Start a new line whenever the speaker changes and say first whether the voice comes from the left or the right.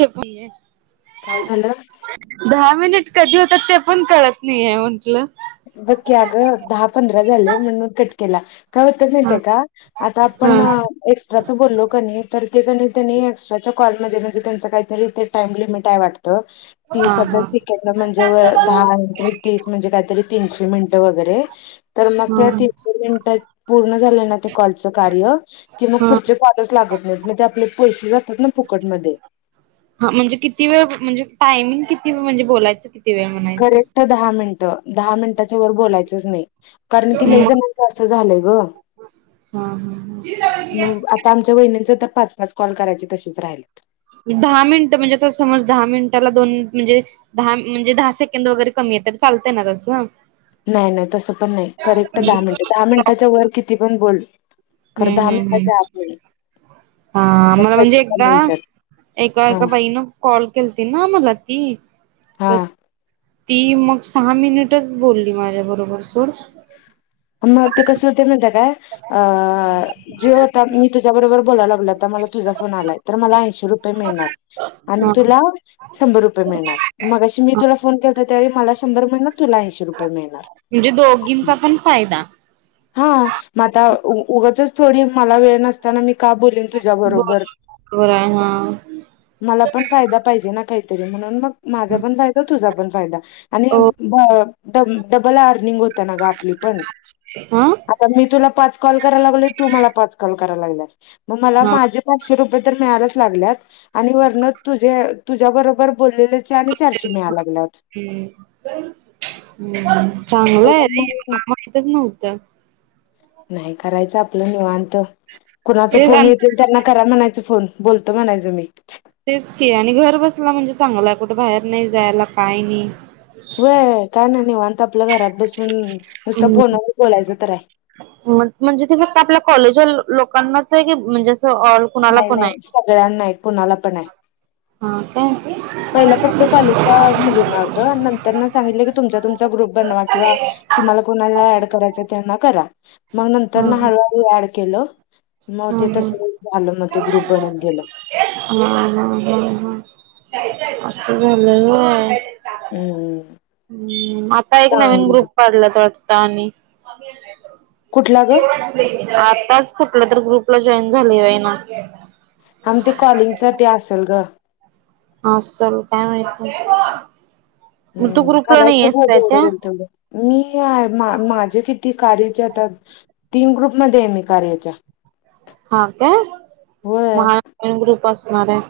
right: ते पिये.
left: काय झालं?
right: मिनिट कधी होतात ते पण कळत नाहीय म्हटलं.
left: बघ की अगं दहा, पंधरा झाले म्हणून कट केला. का होत माहितआ
right: हा
left: हे का? आता
right: हा
left: आपण एक्स्ट्राच बोललो कणी तर ते कणी एक्स्ट्राच कॉल मध्ये तुमचं काहीतरी ते ते आपल्याना काय वाटतं ते
right: हा हा
left: सतत
right: हा
left: म्हणजे दहा म्हणजे तीस म्हणजे काहीतरी तीनशे मिनिट वगैरे तर मग त्या
right: हा.
left: तीनशे मिनिटे पूर्ण झालं ना कॉल च कार्य की मग पुढचे कॉलच लागत नाही. मग आपले पैसे जातात ना फुकटमध्ये.
right: हा म्हणजे किती वेळ म्हणजे टायमिंग किती म्हणजे बोलायचं की
left: करेक्ट दहा मिनिट, दहा मिनिटाच्या वर बोलायचंच नाही. कारण की
right: मग
left: लईजनाच असं झालंय ग.
right: हा हा
left: मग आता आमच्या वहिनंच तर पाच, पाच कॉल करायचे तसेच राहिल्यात.
right: दहा मिनिट म्हणजे त समज दहा मिनिटाला दोन म्हणजे द म्हणजे दहा सेकंड वगैरे क तर चालत ना तसं.
left: नाही नाही. तसं पण नाही. करेक्ट दहा मिनिट, दहा मिनिटाच्या वर किती पण बोल. खरं
right: हम्म
left: दहा
right: हम्म
left: मिनिटाच्या आत
right: हम्म.
left: नाही
right: हा
left: मग
right: मला म्हणजे
left: पैसे कमी
right: एकदा
left: येतात
right: एका,
left: हा
right: एका बाई ना कॉल केलती ना मला ती.
left: हा.
right: तर ती मग सहा मिनिटच बोलली माझ्या बरोबर सोड.
left: मग ते कसं होतंय माहिती हाय काय, अ जे होतात मी तुझ्या बरोबर बोलायला लागलोय आता मला तुझा फोन आलाय, तर मला ऐंशी रुपये मिळणार
right: हा
left: आणि तुला शंभर रुपये मिळणार. मगाशी मी
right: हा
left: तुला फोन केलता तर त्यावेळी मला शंभर म्हणलं, तुला ऐंशी रुपये मिळणार.
right: म्हणजे दोघींचा पण फायदा.
left: हा म आता उगचच थोडी मला वेळ नसताना मी का बोलेन तुझ्याबरोबर?
right: बरोबर आहे हा
left: मलापण फायदा पाहिजे ना काही. म्हणून मग माझापण फायदा, तुझा पण फायदा. आणि
right: ओके
left: ब डब डबल अर्निंग होत ना गं आपली.
right: हा
left: आता मी तुला पाच कॉल कराय लागलोय, तू मला पाच कॉल करायला लागल्यास. मग मला
right: हा.
left: माझे पाचशे रूप य तर मिळायलाच लागल्यात आणि वरनं तुझ्या बरोबर बोललेले
right: हम्म चांगलं हाय नाय. मला
left: त्याच्यामुळे
right: माहितच नव्हतं.
left: नाही करायचं आपलं निवांत. कुणाचं
right: तेच
left: फोन
right: आणि
left: येतील, त्यांना करा म्हणायचं फोन. बोलतो म्हणायचं मी.
right: तेचकी आणि घर बसल्या म्हणजे चांगलं हाय, कुठं बाहेर नाही जायला, काय नाय.
left: व्हय काय नाय निवांत आपल्या घरात बसून नुसतं
right: हम्म
left: फोनवर बोलायचं तर आहे
right: म्हणजे ते फक्त आपल्या कॉलेजवर लॉ लोकांनाच हाय काय म्हणजे असं सो ऑल
left: नाही
right: कुणालापण हाय.
left: नाही सगळ्यांना आहेत कुणाला पण आहे.
right: हा. काय हा
left: पहिला फक्त कॉलेजच्या मुलींना होतं नंतरना सांगितलं, की तुमचा तुमचा ग्रुप बनवा किंवा तुम्हाला कोणाला ऍड करायचं तेना करा. मग नंतर ना हळूहळू ऍड केलं. मग ते
right: हं हं,
left: तसं झालं मग ते ग्रुप बनत गेलं.
right: हा हा हा हा. अस झालंय होय.
left: हम्म
right: हम्म आता एक नवीन
left: चांगलं
right: ग्रुप काढलाय त्यात. आता आणि
left: कुठला ग
right: आताच फुटलं तू ग्रुपला जॉईन झाली आहे आहे ना.
left: हा म ते कॉलिंगच ते असेल गं.
right: आसल काय माहिती. मग तू
left: हम्म
right: ग्रुपला नाही
left: करायचं
right: आहेस
left: [unintelligible]
right: काय
left: जेवढ
right: त्या
left: होईल तेवढं. माझे किती कार्याचे आता तीन ग्रुपमध्ये आहे मी कार्याच्या.
right: हा काय,
left: होय
right: मग हा तीन ग्रुप असणार हाय.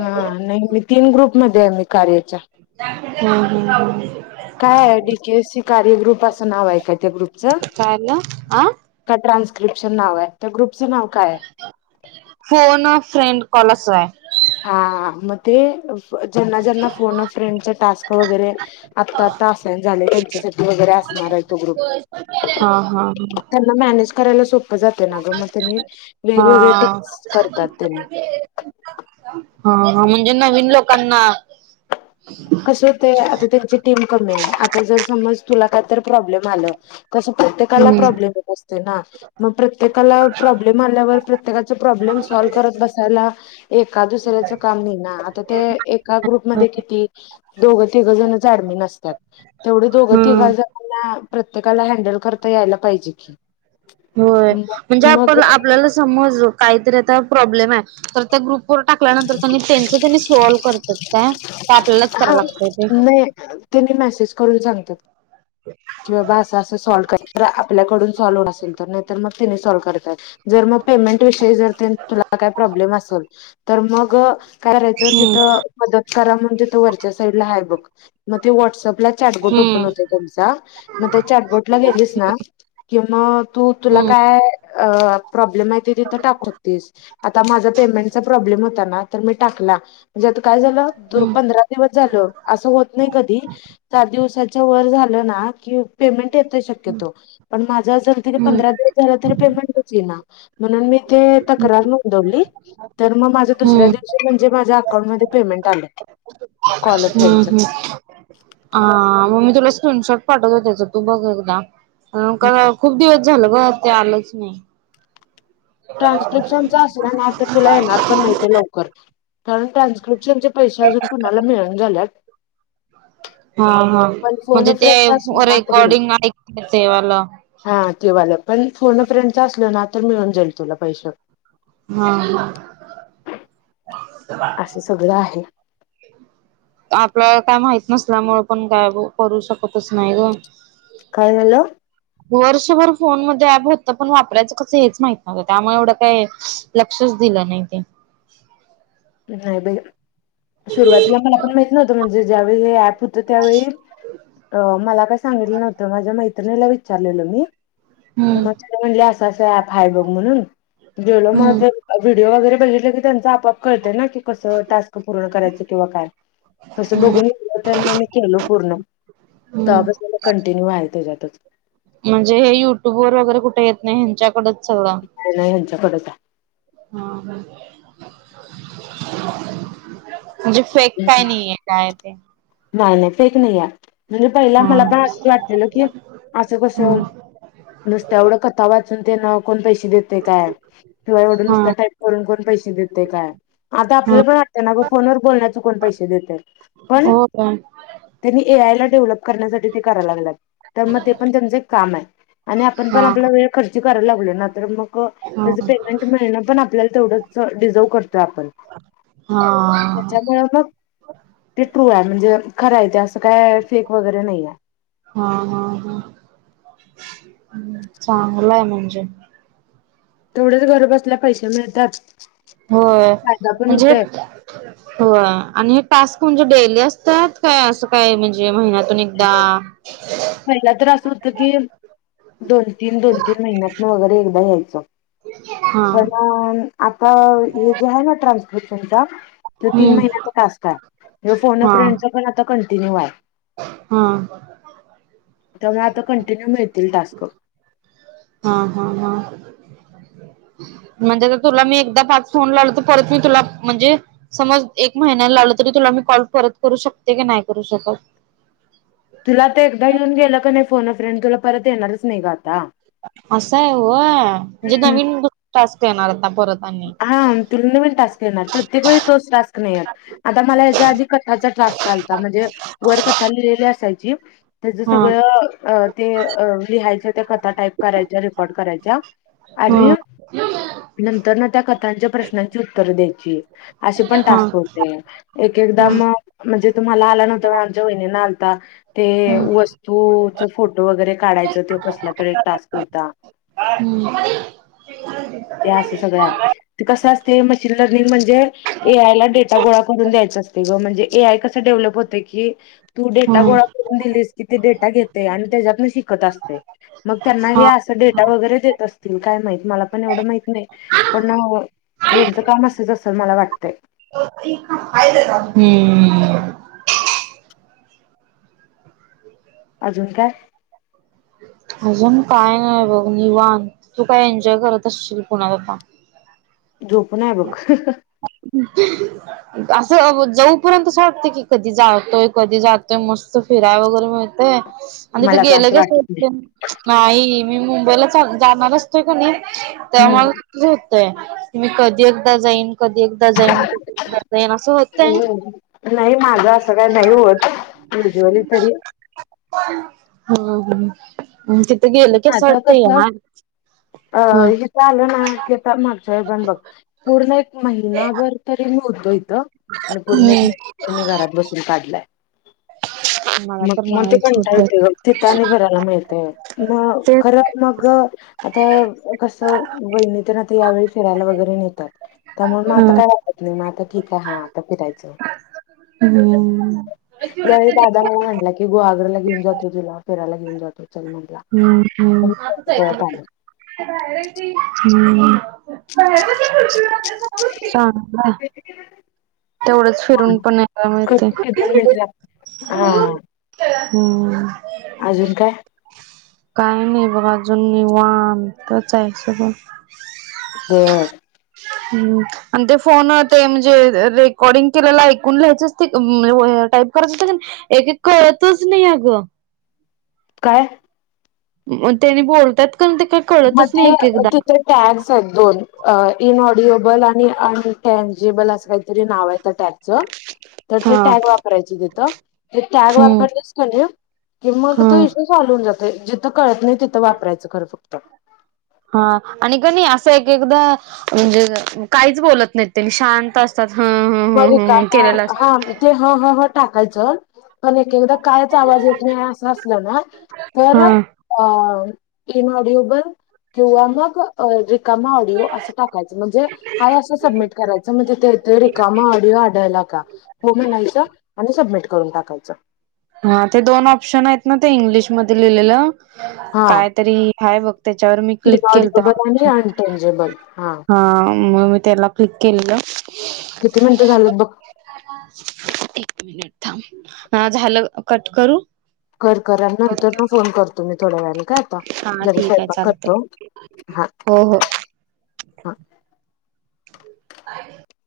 left: हा नाही, मी तीन ग्रुपमध्ये आहे मी कार्याच्या.
right: हं हं हं.
left: कार्य ग्रुप असं नाव आहे का त्या ग्रुपचं?
right: काय झालं आ
left: कायतर ग्रुपचं नाव आहे, त्या ग्रुप
right: फोन फ्रेंड कॉल असं हाय.
left: हा मग ते ज्यांना ज्यांना फोन अ फ्रेंडचे टास्क वगैरे आता आता असायन झाले त्या साठी वगैरे असणार हाय तो ग्रुप.
right: हा हा
left: त्यांना मॅनेज करायला सोप्प जातं ना ग, मग त्यांनी वेगवेगळे
right: हा
left: टिप्स करतात त्यांनी.
right: हा हा म्हणजे नवीन लोकांना
left: कसं होतंय, आता त्यांची टीम कमी आहे, आता जर समज तुला काहीतर प्रॉब्लेम आलं तसं प्रत्येकाला
right: हम्म
left: प्रॉब्लेम येत असतोय ना, मग प्रत्येकाला प्रॉब्लेम आल्यावर प्रत्येकाचे प्रॉब्लेम सॉल करत बसायला एका दुसऱ्याचं काम नाही ना, आता ते एका ग्रुपमध्ये किती दोघं तिघंजणच ऍडमिन असतात, तेवढे दोघं तिघं
right: हम्म
left: जणांना प्रत्येकाला हँडल करता यायला पाहिजे की.
right: होय, म्हणजे
left: मग
right: आपण आपल्याला समज काहीतरी आता प्रॉब्लेम आहे, तर त्या ग्रुप वर टाकल्यानंतर त्यांनी त्यांच त्यांनी सॉल्व करतात काय, का आपल्यालाच कराय लागतय ते?
left: तेनी मेसेज करून सांगतात. किं बा असं असं सॉल् आपल्याकडून सॉल्व असेल तर नाहीर मग तिने सॉल्व करताय. जर मग पेमेंट विषयी जर तुला काही प्रॉब्लेम असेल तर मग काय करायच
right: हम्म
left: तिथं मदत करा म्हण तिथ वरच्या साईड ला आहे बघ मग ते व्हॉट्सअप आपला चाटबोटोपन
right: हम्म
left: होतो त्यांचा मग ना चाटबोट ला गेलीस ना गे कि त तु
right: हम्म
left: काय् माहिती तिथे टाकू शकतेस, माझा पेमेंटचा प्रॉब्लेम होता ना तो मी टाकला. काय
right: हम्म
left: पंधरा दिवस झालं, अस होत नाही कधी चार दिवसाच्या वर झालं ना कि पेमेंट येतय शक्यतो पण माझ अस पंधरास झाला तरी पेमेंट ईना म्हणून मी ते तक्रार नोंदवली. तर मग माझं
right: हम्म
left: दुसऱ्या
right: हम्म
left: दिवशी म्हणजे माझ्या अकाउंटमध्येध्ये पेमेंट आलं. कॉल अ
right: हम्म
left: फ्रेंडचं
right: हम्म ह म तुला स्क्रीन शॉट पाठवते तू बघ एकदा, कारण खूप दिवस झालं. हो ते आलंच नाही.
left: ट्रान्स्क्रिप्शनचा असल ना तर तुला येणार पण नाही ते लवकर. कारण ट्रान्स्क्रिप्शन चे पैसे अजून कुणाला मिळून झाल्यात
right: हा हा
left: पण फोन
right: म्हणजे
left: अ
right: ते
left: फ्रेंडचा असला ना तरी येईल.
right: रेकॉर्डिंग ऐक तेवाला.
left: हा तेवालं पण फोर्ण फ्रेंडच असल ना तर मिळून जाईल तुला पैसे.
right: हा
left: असे सगळं आहे.
right: आपल्या काय माहत नसल्यामुळे पण काय करू शकतच नाही ग.
left: काय झालं.
right: वर्षभर फोन मध्ये ऍप होतं पण वापरायचं कसं हेच माहित नव्हतं त्यामुळे एवढं काय लक्ष दिला नाही ते
left: ह् नाहीा ब सुरुवातीला मला पण माहित नव्हतं म्हणजे ज्यावेळी हे ऍप होतं त्यावेळी अ मला काय सांगितलं नव्हतं माझ्या माहि ला विचारलेल मी
right: हम्म
left: मग त म्हली अस अस फाय बघ म्हणून जेवल
right: हम्म
left: मव व्हिडिओ वगैरे बघितलं की त्यांचा आपाप कळतय ना की कसं टास्क पूर्ण करायचं किंवा काय तस
right: हम्म
left: बघून ग म मी केलो पूर्ण त
right: हम्म
left: बस मला कंटिन्यू आहे त्याच्यातच
right: म्हणजे हे युट्यूब वर वगैरे कुठे येत नाही ह्यांच्याकड च हा
left: नाही नाही ह्यांच्याकडच
right: ह म्हणजे फेक
left: आहे
right: काय नाहीये काय ते
left: नाही नाही फेक नाही आहे म्हणजे पहिला
right: हा
left: मला अस वाटलेलं की असं कसं
right: हम्म
left: नुसत एवढं कथा वाचून ते ना कोण पैसे देते काय किंवा एवढ
right: हा
left: नुसत टाईप करून कोण पैसे ेत काय आता
right: हा
left: आपल्याला पण वाटत ना ग फोन व बोलण्याकण पैसे देते पण
right: हो काय
left: त्यांनी ए आय ला डेव्हलप ण्यासाठी करा लाग तर मग ते पण त्यांच एक काम आहे आणि आपण पण
right: हा
left: आप वेळ खर् कराय लागले ना तर मग
right: हा
left: त्याच पेमेंट मिळणं पण आपल्याला तेवढंच डिझर्व करतो आपण
right: हा
left: त्याच्यामुळे मग टिटरू आहे म्हणजे खरायच असं काय फेक वगैरे नाही आहे
right: चांगलंय म्हणजे
left: तेवढ्याच घर बसल्या पैसे मिळतात
right: होय
left: फायदा पण
right: म्हणजे
left: होतोय
right: हो आणि हे टास्क म्हणजे डे असतात काय अस काय म्हणजे म्यात पुणिकदा
left: पहिला तर असं होतं की दोन तीन दोन तीन महिन्यातन वगैरे एकदा यायचं
right: हा
left: पण आता हे जे आहे ना ट्रान्सपो तो तीन
right: हम्म
left: महिन्याचा टास्क आहे म्ह फोन
right: हा
left: फ्रेंड पण आता कंटिन्यू आहे...
right: हा...
left: त्यामुळे आता कंटिन्यू मिळतील टास्क....
right: अ... म्हणजे तुला मी एकदा पाच फोन लावलो तर परत मी तुला म्हणजे समज एक महिन्या लावल त.. तुला मी कॉल परत करू शकते की नाही करू शकत..
left: तुला तर एकदा येऊन गेलं का नाही फोन फ्रेंड तुला परत येणारच नाही का आता...
right: असं आहे होय म्हंणजे
left: हम्म.
right: विंडू टास्क येणार आता परत.... आणि
left: हा त नवीन टास्क येणार प्रत्येक वेळी तोच टास्क नाही आता मला याच्या आधी कथाचा ठ तसल म्हणजे वरकथा लिहिली असायची. त्याच
right: हा
left: सगळं ते लिहायच त्या कथा टाईप करायच्या रेकॉर्ड करायच्या... आणि
right: हा
left: नंतर ना त्या कथांच्या प्रश्नाची उत्तरं द्यायची... असे पण
right: हा
left: टास्क होते एक
right: हा
left: एकदाम म्हणजे तुम्हाला आला नव्हतं आमच्या वहिणी... ता ते
right: हम्म
left: वस्तूच फोटो वगैरे काढायच ते कसला तर एक टास्क होता... ते असं सगळं
right: ह....
left: आहे ते कसं असते मशीन लर्निंग म्हणजे ए आय ला डेटा गोळा करून द्यायचां असते गं म्हणजे ए आय कसं डे... डेव्हलप होते की, तू डेटा
right: हम्म
left: गोळा करून दिलीस की ते डेटा घेते आणि त्याच्यातून शिकत असते. मग त्यांना हे
right: हा
left: असं डेटा वगैरे देत असतील काय माहित मला पण एवढं माहित नाही. पण यांचं काम असयच असेल मला वाटतय.
right: हम्म.
left: अजून काय?
right: [unintelligible] अजून काय नाही बघ निवांत तू काय एन्जॉय करत असशील पुण्यात आता....
left: झोपून आहे बघ
right: [unintelligible] असं जाऊपर्यंत असं वाटतं की कधी जातोय कधी जातोय मस्त फिराय वगैरे मिळतेय. आणि तिथे
left: मला काय
right: गेलं
left: असं
right: कस
left: वाटत नाही
right: नाही मी मुंबईला जाणार असतोय का नाही? त्यामुळे मला
left: हम्म
right: क होतंय की मी कधी एकदा जाईन कधीदा.
left: नाही माझं असं काय नाही होत. तरी
right: [unintelligible]
left: माझ
right: असं
left: कस
right: वाटतंय यार
left: अ
right: हा
left: इथं आलं ना पूर्ण एक महिभर तरी... इथ आणि पूर्ण
right: हम्म
left: एकी घरात बसून काढलाय.
right: मला तर
left: मग म ते
right: नाहीच होत
left: कंटाळा
right: बाई
left: येतो मग तिथ आणि भरायला मिळते... मग
right: तेच
left: खरं मग आता कसं बहिणी तर आता यावेळी फिरायला वगैरे.... त्यामुळे मग
right: हा.
left: आता काय वाटत नाही मग आता ठीक आहे हा आता फिरायचं.
right: हम्म.
left: यावेळी दादा म्हटला की गुहागराला घेऊन जातो तुला फिरायला घेऊन जातो चल म्हटला... मग मी पळत आलो.
right: हम्म हम् हम्म.... [unintelligible] तेवढंच
left: हा
right: फिरून पण यायला मिळतेय.
left: करतो की दोन मिनिटं लागतात. हा
right: ह....
left: अजून काय?
right: काही नाही बघ अजून निवांच ये....
left: हम...
right: आणि ते फोन ते म्हणजेे... रेकॉर्डिंग केलेला ऐकून लहायचंच ते टाईप करायचं एक एक कळतच नाही अगं....
left: काय?
right: मग त्यांनी बोलतात. कणी ते काही कळतच नाही
left: मध्ये
right: एक एकदा.
left: तिथे टॅग्स आहेत दोन इन ऑडिएबल आणि आणि टॅग जेबल असं काहीतरी नाव आहे टॅग. तर ते
right: हा.
left: टॅग वापरायच तिथ टॅग
right: हम्म.
left: [unintelligible] कि मग तो
right: हा.
left: इशू सॉल्व हून जातोय. जिथं कळत नाही तिथं वापरायचं खरं फक्त.
right: हा आणि का नाई असं एक एकदा म्हणजे काहीच बोलत नाहीत त्यां शांत असतात. ह ह
left: बर का ह
right: केलेलं
left: हा
right: असत
left: ते ह ह टाकायचं पण एक एकदा कायच आवाज येत नाही असं असलं ना तर
right: हा
left: अ इन ऑडिएबल. किंवा मग रिकामा ऑडिओ असं टाकायच म्हणजे हाय असं सबमिट करायचं म्हणजे ते मग ऑडिओ आढला का हो म्हयच आणि सबमिट करून टाकायच.
right: हा ते दोन ऑप्शन आहेत ना ते इंग्लिशमध्ये लिहिलेलं.
left: हा
right: काय तरी हा बघ त्याच्यावर मी क्लिक केल
left: इनऑडिबल आणि
right: तर.
left: अनटेंजेबल
right: हा मग मी त्याला क्लिक केलेलं.
left: किती मिनिटं झालेत बघ?
right: एक मिनिट थांब झालं कट करू?
left: कर कर नंतर मग फोन करतो मी थोड्या वेळानी. ठेवू का
right: हा
left: जरा
right: ठीक आहे
left: स्यंपाक
right: चालतय
left: करतो हा
right: हो हो
left: हा.
right: [unintelligible]